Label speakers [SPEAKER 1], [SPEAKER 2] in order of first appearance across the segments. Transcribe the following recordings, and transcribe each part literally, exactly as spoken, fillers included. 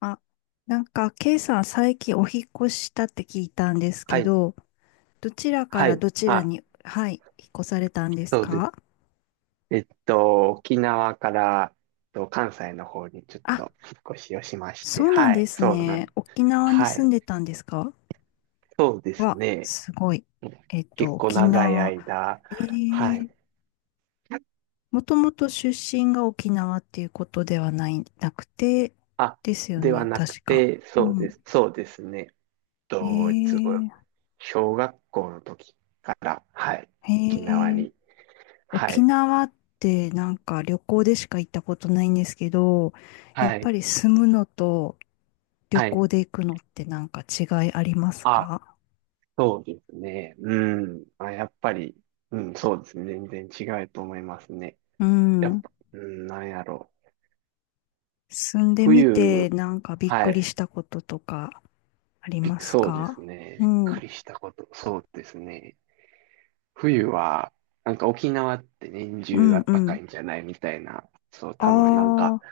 [SPEAKER 1] あ、なんか、ケイさん最近お引っ越ししたって聞いたんです
[SPEAKER 2] は
[SPEAKER 1] け
[SPEAKER 2] い、
[SPEAKER 1] ど、どちらか
[SPEAKER 2] は
[SPEAKER 1] ら
[SPEAKER 2] い。
[SPEAKER 1] どちら
[SPEAKER 2] あ、
[SPEAKER 1] に、はい、引っ越されたんです
[SPEAKER 2] そうで
[SPEAKER 1] か？
[SPEAKER 2] す。えっと、沖縄から、えっと、関西の方にちょっ
[SPEAKER 1] あ、
[SPEAKER 2] と引っ越しをしまして、
[SPEAKER 1] そうなん
[SPEAKER 2] は
[SPEAKER 1] で
[SPEAKER 2] い、
[SPEAKER 1] す
[SPEAKER 2] そうな
[SPEAKER 1] ね。
[SPEAKER 2] ん、
[SPEAKER 1] 沖縄に
[SPEAKER 2] はい、
[SPEAKER 1] 住んでたんですか？
[SPEAKER 2] そうです
[SPEAKER 1] わ、
[SPEAKER 2] ね。
[SPEAKER 1] すごい。えっと、
[SPEAKER 2] 結構
[SPEAKER 1] 沖
[SPEAKER 2] 長い
[SPEAKER 1] 縄。
[SPEAKER 2] 間、
[SPEAKER 1] え
[SPEAKER 2] は
[SPEAKER 1] ー、
[SPEAKER 2] い。
[SPEAKER 1] もともと出身が沖縄っていうことではない、なくて、
[SPEAKER 2] あ、
[SPEAKER 1] ですよ
[SPEAKER 2] では
[SPEAKER 1] ね、
[SPEAKER 2] なく
[SPEAKER 1] 確か。
[SPEAKER 2] て、
[SPEAKER 1] う
[SPEAKER 2] そう
[SPEAKER 1] ん。
[SPEAKER 2] です、そうですね。えっ
[SPEAKER 1] え
[SPEAKER 2] と、いつご、
[SPEAKER 1] ー、
[SPEAKER 2] 小学校の時から、はい、
[SPEAKER 1] え
[SPEAKER 2] 沖縄
[SPEAKER 1] ー
[SPEAKER 2] に、は
[SPEAKER 1] 沖
[SPEAKER 2] い、
[SPEAKER 1] 縄ってなんか旅行でしか行ったことないんですけど、やっ
[SPEAKER 2] は
[SPEAKER 1] ぱ
[SPEAKER 2] い、
[SPEAKER 1] り住むのと旅
[SPEAKER 2] はい。
[SPEAKER 1] 行で行くのってなんか違いあります
[SPEAKER 2] あ、
[SPEAKER 1] か？
[SPEAKER 2] そうですね。うん。あ、やっぱり、うん、そうですね。全然違うと思いますね。
[SPEAKER 1] う
[SPEAKER 2] やっ
[SPEAKER 1] ん。
[SPEAKER 2] ぱ、うん、なんやろう。
[SPEAKER 1] 住んでみて
[SPEAKER 2] 冬、
[SPEAKER 1] なんかびっ
[SPEAKER 2] は
[SPEAKER 1] くりし
[SPEAKER 2] い。
[SPEAKER 1] たこととかあり
[SPEAKER 2] びっ
[SPEAKER 1] ます
[SPEAKER 2] そうです
[SPEAKER 1] か？
[SPEAKER 2] ね。
[SPEAKER 1] う
[SPEAKER 2] びっ
[SPEAKER 1] ん。
[SPEAKER 2] く
[SPEAKER 1] う
[SPEAKER 2] りしたこと。そうですね。冬は、なんか沖縄って年中あ
[SPEAKER 1] ん
[SPEAKER 2] っ
[SPEAKER 1] う
[SPEAKER 2] たか
[SPEAKER 1] ん。
[SPEAKER 2] いんじゃないみたいな。そう、
[SPEAKER 1] あ
[SPEAKER 2] 多分なんか、
[SPEAKER 1] あ、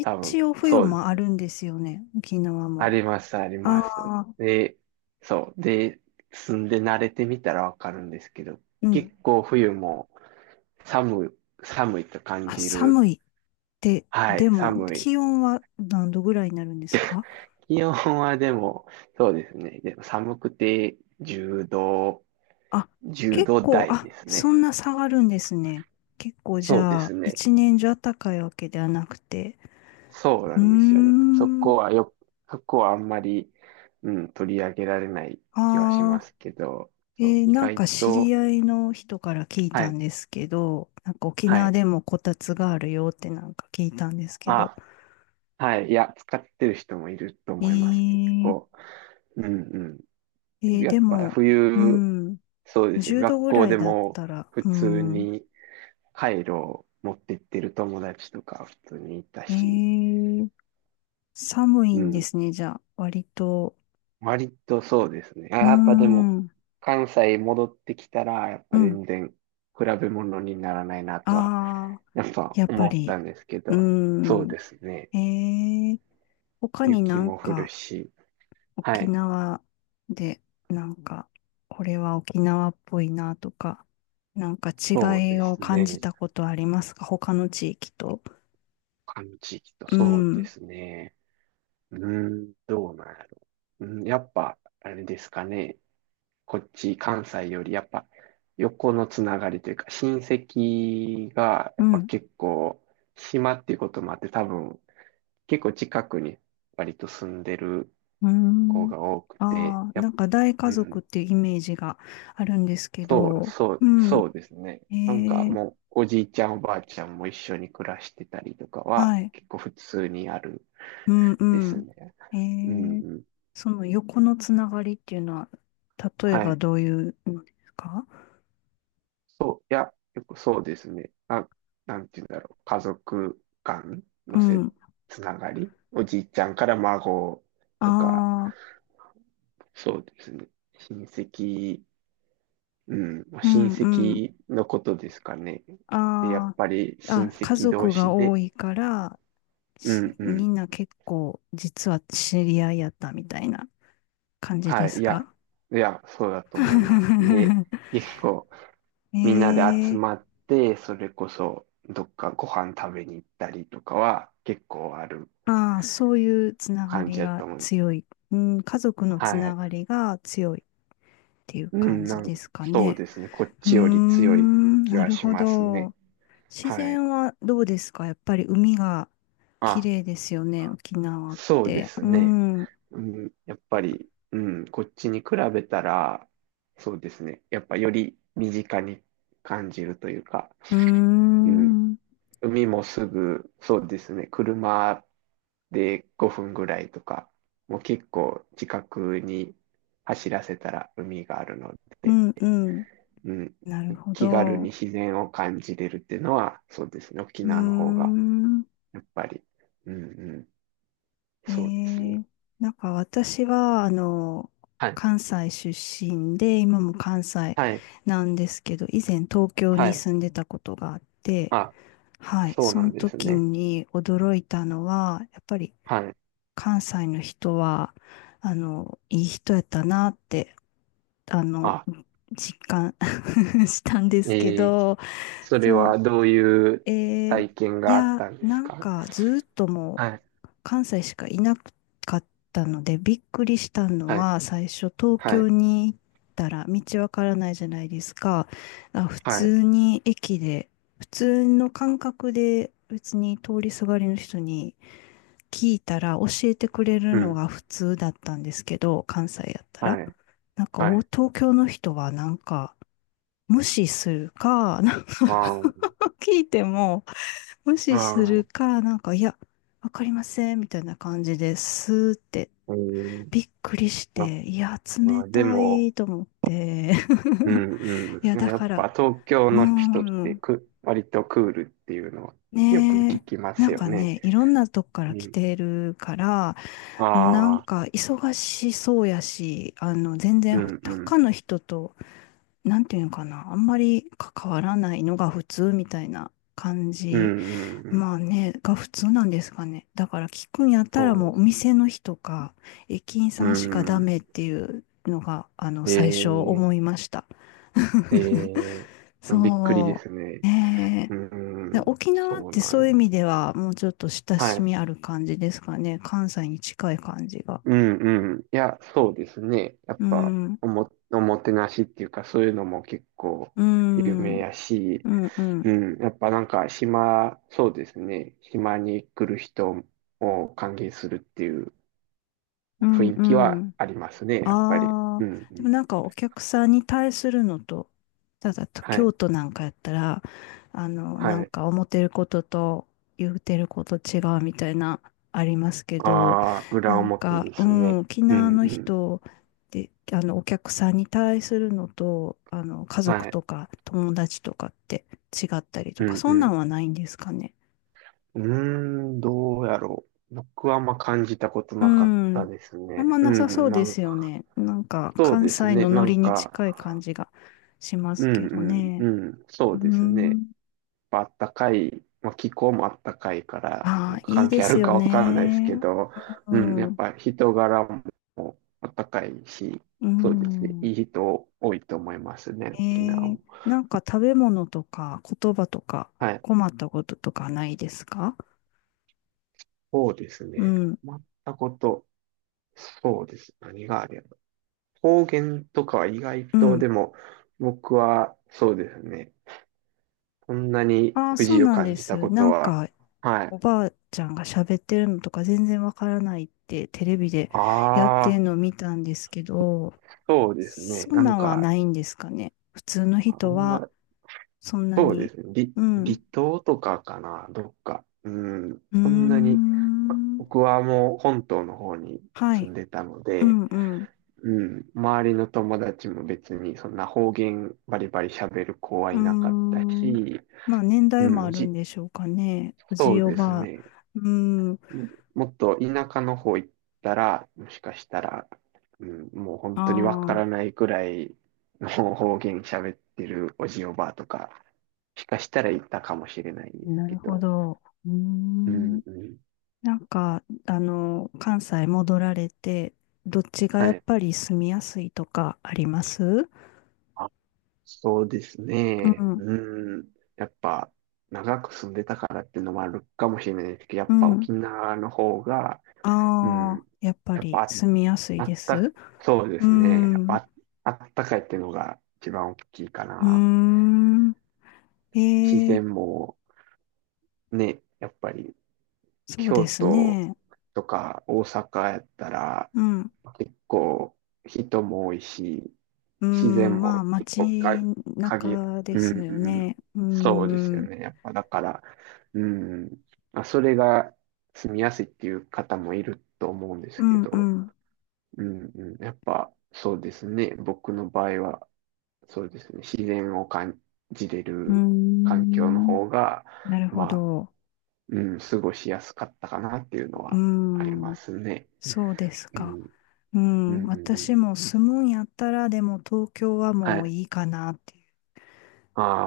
[SPEAKER 2] 多分、
[SPEAKER 1] 応冬
[SPEAKER 2] そうで
[SPEAKER 1] もあ
[SPEAKER 2] す。
[SPEAKER 1] るんですよね。沖縄
[SPEAKER 2] あ
[SPEAKER 1] も。
[SPEAKER 2] ります、ありま
[SPEAKER 1] あ
[SPEAKER 2] す。
[SPEAKER 1] あ、
[SPEAKER 2] で、そう。で、住んで慣れてみたらわかるんですけど、
[SPEAKER 1] うん。
[SPEAKER 2] 結構冬も、寒い、寒いと感
[SPEAKER 1] あ、
[SPEAKER 2] じる。
[SPEAKER 1] 寒いって、
[SPEAKER 2] は
[SPEAKER 1] で
[SPEAKER 2] い、
[SPEAKER 1] も
[SPEAKER 2] 寒い。
[SPEAKER 1] 気温は何度ぐらいになるんですか？
[SPEAKER 2] 気温はでも、そうですね。でも寒くてじゅうど、
[SPEAKER 1] あ、
[SPEAKER 2] 10
[SPEAKER 1] 結
[SPEAKER 2] 度
[SPEAKER 1] 構、
[SPEAKER 2] 台
[SPEAKER 1] あ、
[SPEAKER 2] です
[SPEAKER 1] そ
[SPEAKER 2] ね。
[SPEAKER 1] んな下がるんですね。結構じ
[SPEAKER 2] そうで
[SPEAKER 1] ゃあ、
[SPEAKER 2] すね。
[SPEAKER 1] 一年中暖かいわけではなくて。
[SPEAKER 2] そうな
[SPEAKER 1] うー
[SPEAKER 2] んですよね。そ
[SPEAKER 1] ん。
[SPEAKER 2] こはよ、そこはあんまり、うん、取り上げられない気はしま
[SPEAKER 1] ああ、
[SPEAKER 2] すけど、そう、
[SPEAKER 1] えー
[SPEAKER 2] 意
[SPEAKER 1] なん
[SPEAKER 2] 外
[SPEAKER 1] か知
[SPEAKER 2] と、
[SPEAKER 1] り合いの人から聞い
[SPEAKER 2] は
[SPEAKER 1] たん
[SPEAKER 2] い、
[SPEAKER 1] ですけど、なんか沖
[SPEAKER 2] は
[SPEAKER 1] 縄
[SPEAKER 2] い。
[SPEAKER 1] でもこたつがあるよってなんか聞いたんですけど。
[SPEAKER 2] あ、はい。いや、使ってる人もいると
[SPEAKER 1] え
[SPEAKER 2] 思います。結
[SPEAKER 1] ー、
[SPEAKER 2] 構。うんうん。
[SPEAKER 1] えー
[SPEAKER 2] やっ
[SPEAKER 1] で
[SPEAKER 2] ぱ
[SPEAKER 1] も、う
[SPEAKER 2] 冬、
[SPEAKER 1] ん、
[SPEAKER 2] そうですね。
[SPEAKER 1] じゅうど
[SPEAKER 2] 学
[SPEAKER 1] ぐ
[SPEAKER 2] 校
[SPEAKER 1] らい
[SPEAKER 2] で
[SPEAKER 1] だっ
[SPEAKER 2] も
[SPEAKER 1] たら、
[SPEAKER 2] 普
[SPEAKER 1] う
[SPEAKER 2] 通
[SPEAKER 1] ん、
[SPEAKER 2] にカイロを持ってってる友達とか普通にいた
[SPEAKER 1] え
[SPEAKER 2] し、
[SPEAKER 1] ー、寒い
[SPEAKER 2] う
[SPEAKER 1] んで
[SPEAKER 2] ん。
[SPEAKER 1] すね、じゃあ、割と。
[SPEAKER 2] 割とそうですね。あ、
[SPEAKER 1] うー
[SPEAKER 2] やっぱでも、
[SPEAKER 1] ん、
[SPEAKER 2] 関西戻ってきたら、やっ
[SPEAKER 1] う
[SPEAKER 2] ぱ
[SPEAKER 1] ん。
[SPEAKER 2] 全然比べ物にならないなとは、
[SPEAKER 1] あ
[SPEAKER 2] やっぱ
[SPEAKER 1] やっぱ
[SPEAKER 2] 思っ
[SPEAKER 1] り。
[SPEAKER 2] たんですけ
[SPEAKER 1] うー
[SPEAKER 2] ど、そう
[SPEAKER 1] ん。
[SPEAKER 2] ですね。
[SPEAKER 1] えー、他にな
[SPEAKER 2] 雪
[SPEAKER 1] ん
[SPEAKER 2] も降る
[SPEAKER 1] か
[SPEAKER 2] し、は
[SPEAKER 1] 沖
[SPEAKER 2] い。
[SPEAKER 1] 縄でなんかこれは沖縄っぽいなとか、なんか
[SPEAKER 2] そう
[SPEAKER 1] 違い
[SPEAKER 2] で
[SPEAKER 1] を
[SPEAKER 2] す
[SPEAKER 1] 感
[SPEAKER 2] ね。
[SPEAKER 1] じたことありますか、他の地域と？
[SPEAKER 2] 他の地域と
[SPEAKER 1] う
[SPEAKER 2] そうで
[SPEAKER 1] ん。
[SPEAKER 2] すね。うーん、どうなんやろ。うん、やっぱ、あれですかね。こっち、関西より、やっぱ、横のつながりというか、親戚が、や
[SPEAKER 1] う
[SPEAKER 2] っぱ
[SPEAKER 1] ん。
[SPEAKER 2] 結構、島っていうこともあって、多分、結構近くに、割と住んでる
[SPEAKER 1] う
[SPEAKER 2] 子
[SPEAKER 1] ん。
[SPEAKER 2] が多くて、
[SPEAKER 1] ああ、
[SPEAKER 2] や
[SPEAKER 1] な
[SPEAKER 2] っ、
[SPEAKER 1] んか大
[SPEAKER 2] う
[SPEAKER 1] 家
[SPEAKER 2] ん、
[SPEAKER 1] 族っていうイメージがあるんですけ
[SPEAKER 2] そう、
[SPEAKER 1] ど、
[SPEAKER 2] そう、
[SPEAKER 1] うん。
[SPEAKER 2] そうですね。
[SPEAKER 1] え
[SPEAKER 2] なんか
[SPEAKER 1] ー、
[SPEAKER 2] もう、おじいちゃん、おばあちゃんも一緒に暮らしてたりとかは、
[SPEAKER 1] はい。
[SPEAKER 2] 結構普通にある
[SPEAKER 1] うん
[SPEAKER 2] で
[SPEAKER 1] う
[SPEAKER 2] す
[SPEAKER 1] ん。
[SPEAKER 2] ね。うん、
[SPEAKER 1] えー
[SPEAKER 2] うん。
[SPEAKER 1] その横のつながりっていうのは、例え
[SPEAKER 2] は
[SPEAKER 1] ば
[SPEAKER 2] い。
[SPEAKER 1] どういうのですか？
[SPEAKER 2] そう、いや、よくそうですね。あ、なんて言うんだろう。家族間
[SPEAKER 1] う
[SPEAKER 2] のせ、
[SPEAKER 1] ん。
[SPEAKER 2] つながり。おじいちゃんから孫とか、
[SPEAKER 1] ああ、
[SPEAKER 2] そうですね。親戚、うん、まあ
[SPEAKER 1] う
[SPEAKER 2] 親
[SPEAKER 1] んうん。
[SPEAKER 2] 戚のことですかね。で、やっ
[SPEAKER 1] あ
[SPEAKER 2] ぱり
[SPEAKER 1] あ、
[SPEAKER 2] 親
[SPEAKER 1] あ、家
[SPEAKER 2] 戚同
[SPEAKER 1] 族が
[SPEAKER 2] 士で、
[SPEAKER 1] 多いから、
[SPEAKER 2] うん
[SPEAKER 1] し
[SPEAKER 2] う
[SPEAKER 1] み
[SPEAKER 2] ん。
[SPEAKER 1] んな結構実は知り合いやったみたいな感じで
[SPEAKER 2] はい、
[SPEAKER 1] す
[SPEAKER 2] いや、
[SPEAKER 1] か？
[SPEAKER 2] いや、そうだと思います。で、結構みんなで集
[SPEAKER 1] ええ
[SPEAKER 2] まって、それこそどっかご飯食べに行ったりとかは結構ある
[SPEAKER 1] ああ、そういうつなが
[SPEAKER 2] 感
[SPEAKER 1] り
[SPEAKER 2] じだと
[SPEAKER 1] が
[SPEAKER 2] 思う。
[SPEAKER 1] 強い。うん、家族のつ
[SPEAKER 2] は
[SPEAKER 1] な
[SPEAKER 2] い。
[SPEAKER 1] がりが強いっていう
[SPEAKER 2] う
[SPEAKER 1] 感
[SPEAKER 2] ん、
[SPEAKER 1] じ
[SPEAKER 2] なん、
[SPEAKER 1] ですか
[SPEAKER 2] そう
[SPEAKER 1] ね。
[SPEAKER 2] ですね。こっ
[SPEAKER 1] うー
[SPEAKER 2] ちより強い
[SPEAKER 1] ん、
[SPEAKER 2] 気
[SPEAKER 1] な
[SPEAKER 2] は
[SPEAKER 1] る
[SPEAKER 2] し
[SPEAKER 1] ほ
[SPEAKER 2] ますね。
[SPEAKER 1] ど。自
[SPEAKER 2] はい。
[SPEAKER 1] 然はどうですか？やっぱり海が綺
[SPEAKER 2] あ、
[SPEAKER 1] 麗ですよね、沖縄っ
[SPEAKER 2] そうで
[SPEAKER 1] て。
[SPEAKER 2] す
[SPEAKER 1] う
[SPEAKER 2] ね。
[SPEAKER 1] ん。う
[SPEAKER 2] うん、やっぱり、うん、こっちに比べたら、そうですね。やっぱより身近に感じるというか、
[SPEAKER 1] ー
[SPEAKER 2] うん、
[SPEAKER 1] ん。
[SPEAKER 2] 海もすぐ、そうですね。車でごふんぐらいとか、もう結構近くに走らせたら海があるの
[SPEAKER 1] う
[SPEAKER 2] で、
[SPEAKER 1] んうん。
[SPEAKER 2] うん、
[SPEAKER 1] なるほ
[SPEAKER 2] 気軽に
[SPEAKER 1] ど。
[SPEAKER 2] 自然を感じれるっていうのは、そうですね。沖
[SPEAKER 1] う
[SPEAKER 2] 縄の方
[SPEAKER 1] ー
[SPEAKER 2] が、
[SPEAKER 1] ん。
[SPEAKER 2] やっぱり。うんうん。
[SPEAKER 1] え
[SPEAKER 2] そうですね。
[SPEAKER 1] ー、なんか私は、あの、
[SPEAKER 2] はい。
[SPEAKER 1] 関西出身で、今も関西
[SPEAKER 2] はい。
[SPEAKER 1] なんですけど、以前東京
[SPEAKER 2] は
[SPEAKER 1] に
[SPEAKER 2] い。
[SPEAKER 1] 住んでたことがあって、
[SPEAKER 2] あ、
[SPEAKER 1] はい、
[SPEAKER 2] そう
[SPEAKER 1] そ
[SPEAKER 2] な
[SPEAKER 1] の
[SPEAKER 2] んです
[SPEAKER 1] 時
[SPEAKER 2] ね。
[SPEAKER 1] に驚いたのは、やっぱり
[SPEAKER 2] はい。
[SPEAKER 1] 関西の人は、あの、いい人やったなって、あの、
[SPEAKER 2] あ、
[SPEAKER 1] 実感 したんですけ
[SPEAKER 2] えー、
[SPEAKER 1] ど、
[SPEAKER 2] それ
[SPEAKER 1] そう、
[SPEAKER 2] はどういう
[SPEAKER 1] えー
[SPEAKER 2] 体験
[SPEAKER 1] い
[SPEAKER 2] があっ
[SPEAKER 1] や、
[SPEAKER 2] たんで
[SPEAKER 1] な
[SPEAKER 2] す
[SPEAKER 1] ん
[SPEAKER 2] か？
[SPEAKER 1] かずーっとも
[SPEAKER 2] はい。
[SPEAKER 1] う関西しかいなかったので、びっくりしたの
[SPEAKER 2] はい。
[SPEAKER 1] は、最初東
[SPEAKER 2] はい。
[SPEAKER 1] 京に行ったら道わからないじゃないですか。あ、普
[SPEAKER 2] はい。
[SPEAKER 1] 通に駅で、普通の感覚で別に通りすがりの人に聞いたら教えてくれる
[SPEAKER 2] う
[SPEAKER 1] の
[SPEAKER 2] ん。
[SPEAKER 1] が普通だったんですけど、関西やったら。
[SPEAKER 2] はい。
[SPEAKER 1] なんか、
[SPEAKER 2] は
[SPEAKER 1] お
[SPEAKER 2] い。
[SPEAKER 1] 東京の人はなんか、無視するか、なんか
[SPEAKER 2] あー
[SPEAKER 1] 聞いても、無
[SPEAKER 2] あ
[SPEAKER 1] 視する
[SPEAKER 2] ー、
[SPEAKER 1] か、なんか、いや、わかりません、みたいな感じですって、
[SPEAKER 2] うん。
[SPEAKER 1] びっくりし
[SPEAKER 2] あ、
[SPEAKER 1] て、いや、
[SPEAKER 2] ま
[SPEAKER 1] 冷
[SPEAKER 2] あーで
[SPEAKER 1] た
[SPEAKER 2] も、
[SPEAKER 1] いと思って。
[SPEAKER 2] う ん
[SPEAKER 1] いや、
[SPEAKER 2] うん。
[SPEAKER 1] だ
[SPEAKER 2] やっ
[SPEAKER 1] か
[SPEAKER 2] ぱ
[SPEAKER 1] ら、
[SPEAKER 2] 東京
[SPEAKER 1] うー
[SPEAKER 2] の人って
[SPEAKER 1] ん、
[SPEAKER 2] く、割とクールっていうのはよく
[SPEAKER 1] ね
[SPEAKER 2] 聞
[SPEAKER 1] え、
[SPEAKER 2] きま
[SPEAKER 1] な
[SPEAKER 2] す
[SPEAKER 1] ん
[SPEAKER 2] よ
[SPEAKER 1] か
[SPEAKER 2] ね。
[SPEAKER 1] ね、いろんなとこか
[SPEAKER 2] う
[SPEAKER 1] ら来
[SPEAKER 2] ん。
[SPEAKER 1] てるから、もうなん
[SPEAKER 2] あ
[SPEAKER 1] か
[SPEAKER 2] あ、
[SPEAKER 1] 忙しそうやし、あの、全
[SPEAKER 2] う
[SPEAKER 1] 然
[SPEAKER 2] んうん。
[SPEAKER 1] 他の人と、なんていうのかな、あんまり関わらないのが普通みたいな感
[SPEAKER 2] うん
[SPEAKER 1] じ。
[SPEAKER 2] うんうん。
[SPEAKER 1] まあね、が普通なんですかね。だから聞くんやったら
[SPEAKER 2] そう
[SPEAKER 1] も
[SPEAKER 2] で
[SPEAKER 1] うお
[SPEAKER 2] す。
[SPEAKER 1] 店の人か、駅員
[SPEAKER 2] う
[SPEAKER 1] さんしかダ
[SPEAKER 2] ん。
[SPEAKER 1] メっていうのが、あの、最初
[SPEAKER 2] え
[SPEAKER 1] 思
[SPEAKER 2] え
[SPEAKER 1] いました。
[SPEAKER 2] え えびっくりで
[SPEAKER 1] そ
[SPEAKER 2] す
[SPEAKER 1] う。
[SPEAKER 2] ね。
[SPEAKER 1] ね
[SPEAKER 2] う
[SPEAKER 1] えで
[SPEAKER 2] ん。
[SPEAKER 1] 沖縄っ
[SPEAKER 2] そう
[SPEAKER 1] て
[SPEAKER 2] な
[SPEAKER 1] そ
[SPEAKER 2] ん
[SPEAKER 1] ういう意
[SPEAKER 2] や。
[SPEAKER 1] 味ではもうちょっと親
[SPEAKER 2] は
[SPEAKER 1] し
[SPEAKER 2] い。
[SPEAKER 1] みある感じですかね。関西に近い感じが。
[SPEAKER 2] うんうん。いや、そうですね。やっ
[SPEAKER 1] う
[SPEAKER 2] ぱ、
[SPEAKER 1] ん、
[SPEAKER 2] おも、おもてなしっていうか、そういうのも結構
[SPEAKER 1] う
[SPEAKER 2] 有
[SPEAKER 1] ん、う
[SPEAKER 2] 名やし、
[SPEAKER 1] ん、うん、
[SPEAKER 2] うん。やっぱなんか、島、そうですね。島に来る人を歓迎するっていう
[SPEAKER 1] う
[SPEAKER 2] 雰
[SPEAKER 1] ん、
[SPEAKER 2] 囲
[SPEAKER 1] う
[SPEAKER 2] 気は
[SPEAKER 1] ん。
[SPEAKER 2] ありますね、やっぱり。
[SPEAKER 1] あ
[SPEAKER 2] うん
[SPEAKER 1] あ、
[SPEAKER 2] う
[SPEAKER 1] で
[SPEAKER 2] ん。
[SPEAKER 1] もなんかお客さんに対するのと、ただと
[SPEAKER 2] はい。
[SPEAKER 1] 京都なんかやったら、あの、な
[SPEAKER 2] は
[SPEAKER 1] ん
[SPEAKER 2] い。
[SPEAKER 1] か思ってることと言うてること違うみたいな、ありますけど、
[SPEAKER 2] ああ、裏
[SPEAKER 1] なん
[SPEAKER 2] 表
[SPEAKER 1] か、
[SPEAKER 2] で
[SPEAKER 1] う
[SPEAKER 2] すね。
[SPEAKER 1] ん、沖
[SPEAKER 2] う
[SPEAKER 1] 縄
[SPEAKER 2] ん
[SPEAKER 1] の
[SPEAKER 2] うん。
[SPEAKER 1] 人で、あの、お客さんに対するのと、あの、家族
[SPEAKER 2] はい。
[SPEAKER 1] とか友達とかって違ったりと
[SPEAKER 2] う
[SPEAKER 1] か、
[SPEAKER 2] んう
[SPEAKER 1] そんな
[SPEAKER 2] ん。
[SPEAKER 1] んはないんですかね。
[SPEAKER 2] うーん、どうやろう。僕はあんま感じたこと
[SPEAKER 1] う
[SPEAKER 2] なかった
[SPEAKER 1] ん。
[SPEAKER 2] です
[SPEAKER 1] あん
[SPEAKER 2] ね。
[SPEAKER 1] ま
[SPEAKER 2] う
[SPEAKER 1] なさそ
[SPEAKER 2] ん、
[SPEAKER 1] う
[SPEAKER 2] な
[SPEAKER 1] で
[SPEAKER 2] ん
[SPEAKER 1] すよね。なんか、
[SPEAKER 2] そう
[SPEAKER 1] 関
[SPEAKER 2] です
[SPEAKER 1] 西
[SPEAKER 2] ね。
[SPEAKER 1] の
[SPEAKER 2] な
[SPEAKER 1] ノ
[SPEAKER 2] ん
[SPEAKER 1] リに近い
[SPEAKER 2] か、
[SPEAKER 1] 感じがしま
[SPEAKER 2] う
[SPEAKER 1] すけど
[SPEAKER 2] ん
[SPEAKER 1] ね。
[SPEAKER 2] うんうん、そ
[SPEAKER 1] う
[SPEAKER 2] うですね。
[SPEAKER 1] ん。
[SPEAKER 2] まあったかい、まあ、気候もあったかいから、
[SPEAKER 1] ああ、いい
[SPEAKER 2] 関
[SPEAKER 1] で
[SPEAKER 2] 係あ
[SPEAKER 1] す
[SPEAKER 2] る
[SPEAKER 1] よ
[SPEAKER 2] かわかんないです
[SPEAKER 1] ね。
[SPEAKER 2] けど、
[SPEAKER 1] う
[SPEAKER 2] うん、やっ
[SPEAKER 1] ん。
[SPEAKER 2] ぱ人柄もあったかいし、
[SPEAKER 1] う
[SPEAKER 2] そうですね。い
[SPEAKER 1] ん。
[SPEAKER 2] い人多いと思いますね、
[SPEAKER 1] え
[SPEAKER 2] 沖縄
[SPEAKER 1] ー、
[SPEAKER 2] も。
[SPEAKER 1] なんか食べ物とか言葉とか
[SPEAKER 2] はい。
[SPEAKER 1] 困ったこととかないですか？
[SPEAKER 2] そうです
[SPEAKER 1] う
[SPEAKER 2] ね。
[SPEAKER 1] ん。
[SPEAKER 2] 困ったこと、そうです。何があれば。方言とかは意外
[SPEAKER 1] う
[SPEAKER 2] と、
[SPEAKER 1] ん。
[SPEAKER 2] でも、僕は、そうですね。そんなに
[SPEAKER 1] ああ、
[SPEAKER 2] 不
[SPEAKER 1] そ
[SPEAKER 2] 自
[SPEAKER 1] う
[SPEAKER 2] 由
[SPEAKER 1] なん
[SPEAKER 2] 感
[SPEAKER 1] で
[SPEAKER 2] じた
[SPEAKER 1] す。
[SPEAKER 2] こ
[SPEAKER 1] な
[SPEAKER 2] と
[SPEAKER 1] ん
[SPEAKER 2] は、
[SPEAKER 1] か、
[SPEAKER 2] は
[SPEAKER 1] お
[SPEAKER 2] い。
[SPEAKER 1] ばあちゃんが喋ってるのとか全然わからないってテレビでやって
[SPEAKER 2] あ
[SPEAKER 1] るのを
[SPEAKER 2] あ、
[SPEAKER 1] 見たんですけど、
[SPEAKER 2] そうですね。
[SPEAKER 1] そ
[SPEAKER 2] な
[SPEAKER 1] ん
[SPEAKER 2] ん
[SPEAKER 1] なんは
[SPEAKER 2] か、
[SPEAKER 1] ないんですかね。普通の
[SPEAKER 2] あん
[SPEAKER 1] 人は、
[SPEAKER 2] ま、
[SPEAKER 1] そんな
[SPEAKER 2] そうで
[SPEAKER 1] に。
[SPEAKER 2] すね。り
[SPEAKER 1] うん。
[SPEAKER 2] 離島とかかな、どっか。うん、
[SPEAKER 1] うー
[SPEAKER 2] そんなに、ま
[SPEAKER 1] ん。
[SPEAKER 2] 僕はもう本島の方に
[SPEAKER 1] は
[SPEAKER 2] 住
[SPEAKER 1] い。
[SPEAKER 2] んでたの
[SPEAKER 1] う
[SPEAKER 2] で、
[SPEAKER 1] んうん。
[SPEAKER 2] うん、周りの友達も別にそんな方言バリバリ喋る子は
[SPEAKER 1] う
[SPEAKER 2] い
[SPEAKER 1] ー
[SPEAKER 2] なかった
[SPEAKER 1] ん。
[SPEAKER 2] し、
[SPEAKER 1] まあ、年
[SPEAKER 2] う
[SPEAKER 1] 代
[SPEAKER 2] ん、
[SPEAKER 1] も
[SPEAKER 2] も
[SPEAKER 1] あ
[SPEAKER 2] う
[SPEAKER 1] るん
[SPEAKER 2] じ、
[SPEAKER 1] でしょうかね。おじ
[SPEAKER 2] そ
[SPEAKER 1] い
[SPEAKER 2] う
[SPEAKER 1] お
[SPEAKER 2] です
[SPEAKER 1] ばあ。
[SPEAKER 2] ね。
[SPEAKER 1] うーん。
[SPEAKER 2] ももっと田舎の方行ったら、もしかしたら、うん、もう本当にわか
[SPEAKER 1] あ
[SPEAKER 2] ら
[SPEAKER 1] あ、
[SPEAKER 2] ないくらいの方言喋ってるおじおばあとか、もしかしたらいたかもしれないんです
[SPEAKER 1] な
[SPEAKER 2] け
[SPEAKER 1] るほ
[SPEAKER 2] ど。
[SPEAKER 1] ど。うー
[SPEAKER 2] う
[SPEAKER 1] ん。
[SPEAKER 2] んうん。
[SPEAKER 1] なんか、あの、関西戻られて、どっちが
[SPEAKER 2] は
[SPEAKER 1] やっ
[SPEAKER 2] い。
[SPEAKER 1] ぱり住みやすいとかあります？
[SPEAKER 2] あ、そうです
[SPEAKER 1] う
[SPEAKER 2] ね。
[SPEAKER 1] ん。
[SPEAKER 2] うん。やっぱ、長く住んでたからっていうのもあるかもしれないですけど、や
[SPEAKER 1] う
[SPEAKER 2] っぱ
[SPEAKER 1] ん。
[SPEAKER 2] 沖縄の方が、う
[SPEAKER 1] ああ、
[SPEAKER 2] ん。
[SPEAKER 1] やっぱ
[SPEAKER 2] やっ
[SPEAKER 1] り
[SPEAKER 2] ぱ
[SPEAKER 1] 住みやすい
[SPEAKER 2] あ、あっ
[SPEAKER 1] です。
[SPEAKER 2] た、そうで
[SPEAKER 1] うー
[SPEAKER 2] すね。やっぱ
[SPEAKER 1] ん、う
[SPEAKER 2] あ、あったかいっていうのが一番大きいか
[SPEAKER 1] ー
[SPEAKER 2] な。
[SPEAKER 1] ん。
[SPEAKER 2] 自
[SPEAKER 1] ええ、
[SPEAKER 2] 然もね、やっぱり
[SPEAKER 1] そう
[SPEAKER 2] 京
[SPEAKER 1] です
[SPEAKER 2] 都
[SPEAKER 1] ね。
[SPEAKER 2] とか大阪やったら
[SPEAKER 1] うん、う
[SPEAKER 2] 結構人も多いし、
[SPEAKER 1] ー
[SPEAKER 2] 自然
[SPEAKER 1] ん、ま
[SPEAKER 2] も
[SPEAKER 1] あ、
[SPEAKER 2] 結
[SPEAKER 1] 街
[SPEAKER 2] 構か、限
[SPEAKER 1] 中で
[SPEAKER 2] うん
[SPEAKER 1] すよ
[SPEAKER 2] うん。
[SPEAKER 1] ね。う
[SPEAKER 2] そうで
[SPEAKER 1] ん、
[SPEAKER 2] すよ
[SPEAKER 1] うん、
[SPEAKER 2] ね。やっぱだから、うん。まあ、それが住みやすいっていう方もいると思うんで
[SPEAKER 1] う
[SPEAKER 2] すけ
[SPEAKER 1] ん、う
[SPEAKER 2] ど、
[SPEAKER 1] ん、
[SPEAKER 2] うんうん。やっぱそうですね。僕の場合は、そうですね。自然を感じれ
[SPEAKER 1] うー
[SPEAKER 2] る環境の
[SPEAKER 1] ん
[SPEAKER 2] 方が、
[SPEAKER 1] なるほ
[SPEAKER 2] まあ、
[SPEAKER 1] ど。
[SPEAKER 2] うん、過ごしやすかったかなっていうの
[SPEAKER 1] う
[SPEAKER 2] はあり
[SPEAKER 1] ー
[SPEAKER 2] ま
[SPEAKER 1] ん、
[SPEAKER 2] すね。
[SPEAKER 1] そうです
[SPEAKER 2] う
[SPEAKER 1] か。
[SPEAKER 2] ん、
[SPEAKER 1] う
[SPEAKER 2] う
[SPEAKER 1] ん、私
[SPEAKER 2] ん、
[SPEAKER 1] も住むんやったら、でも東京は
[SPEAKER 2] は
[SPEAKER 1] もう
[SPEAKER 2] い。
[SPEAKER 1] いいかなっていう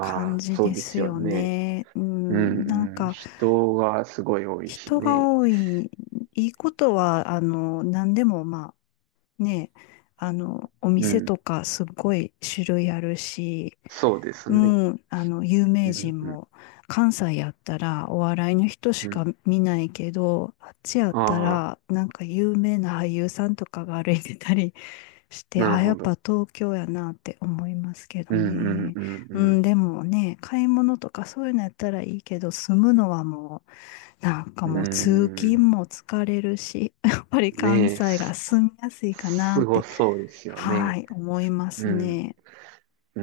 [SPEAKER 1] 感
[SPEAKER 2] あ、
[SPEAKER 1] じ
[SPEAKER 2] そ
[SPEAKER 1] で
[SPEAKER 2] うで
[SPEAKER 1] す
[SPEAKER 2] すよ
[SPEAKER 1] よ
[SPEAKER 2] ね。
[SPEAKER 1] ね。う
[SPEAKER 2] う
[SPEAKER 1] ん、なん
[SPEAKER 2] ん、うん、
[SPEAKER 1] か、
[SPEAKER 2] 人がすごい多いし
[SPEAKER 1] 人が
[SPEAKER 2] ね。
[SPEAKER 1] 多い、いいことは、あの、何でも、まあ、ね、あの、お
[SPEAKER 2] う
[SPEAKER 1] 店と
[SPEAKER 2] ん、
[SPEAKER 1] かすっごい種類あるし、
[SPEAKER 2] そうです
[SPEAKER 1] う
[SPEAKER 2] ね。
[SPEAKER 1] ん、あの、有
[SPEAKER 2] う
[SPEAKER 1] 名
[SPEAKER 2] ん、
[SPEAKER 1] 人
[SPEAKER 2] うん、
[SPEAKER 1] も、関西やったらお笑いの人し
[SPEAKER 2] うん。
[SPEAKER 1] か見ないけど、あっちやった
[SPEAKER 2] ああ、
[SPEAKER 1] ら、なんか有名な俳優さんとかが歩いてたり して、
[SPEAKER 2] なる
[SPEAKER 1] あ、やっ
[SPEAKER 2] ほ
[SPEAKER 1] ぱ
[SPEAKER 2] ど。
[SPEAKER 1] 東京やなって思いますけど
[SPEAKER 2] うん、うん、
[SPEAKER 1] ね。う
[SPEAKER 2] うん、
[SPEAKER 1] ん、でもね、買い物とかそういうのやったらいいけど、住むのはもう、なんか
[SPEAKER 2] うん。
[SPEAKER 1] もう通勤
[SPEAKER 2] うん、
[SPEAKER 1] も疲れるし、やっぱり関
[SPEAKER 2] ねえ、
[SPEAKER 1] 西が
[SPEAKER 2] す、
[SPEAKER 1] 住みやすいかな
[SPEAKER 2] す
[SPEAKER 1] っ
[SPEAKER 2] ご
[SPEAKER 1] て、
[SPEAKER 2] そうですよ
[SPEAKER 1] は
[SPEAKER 2] ね。
[SPEAKER 1] い、思います
[SPEAKER 2] うん、
[SPEAKER 1] ね。
[SPEAKER 2] うん、う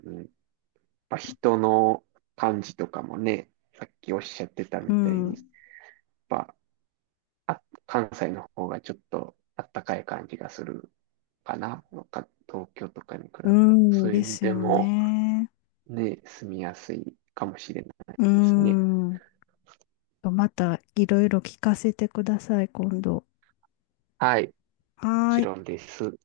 [SPEAKER 2] ん、うん。やっぱ人の感じとかもね、さっきおっしゃってた
[SPEAKER 1] う
[SPEAKER 2] みたいに、
[SPEAKER 1] ん。
[SPEAKER 2] やっぱあ、関西の方がちょっとあったかい感じがするかな。か東京とかに比べ
[SPEAKER 1] う
[SPEAKER 2] て。そ
[SPEAKER 1] ん、
[SPEAKER 2] ういう
[SPEAKER 1] で
[SPEAKER 2] 意味
[SPEAKER 1] す
[SPEAKER 2] で
[SPEAKER 1] よ
[SPEAKER 2] も、
[SPEAKER 1] ね。
[SPEAKER 2] ね、住みやすいかもしれない
[SPEAKER 1] う
[SPEAKER 2] ですね。
[SPEAKER 1] ん。またいろいろ聞かせてください、今度。
[SPEAKER 2] はい、も
[SPEAKER 1] は
[SPEAKER 2] ち
[SPEAKER 1] ーい。
[SPEAKER 2] ろんです。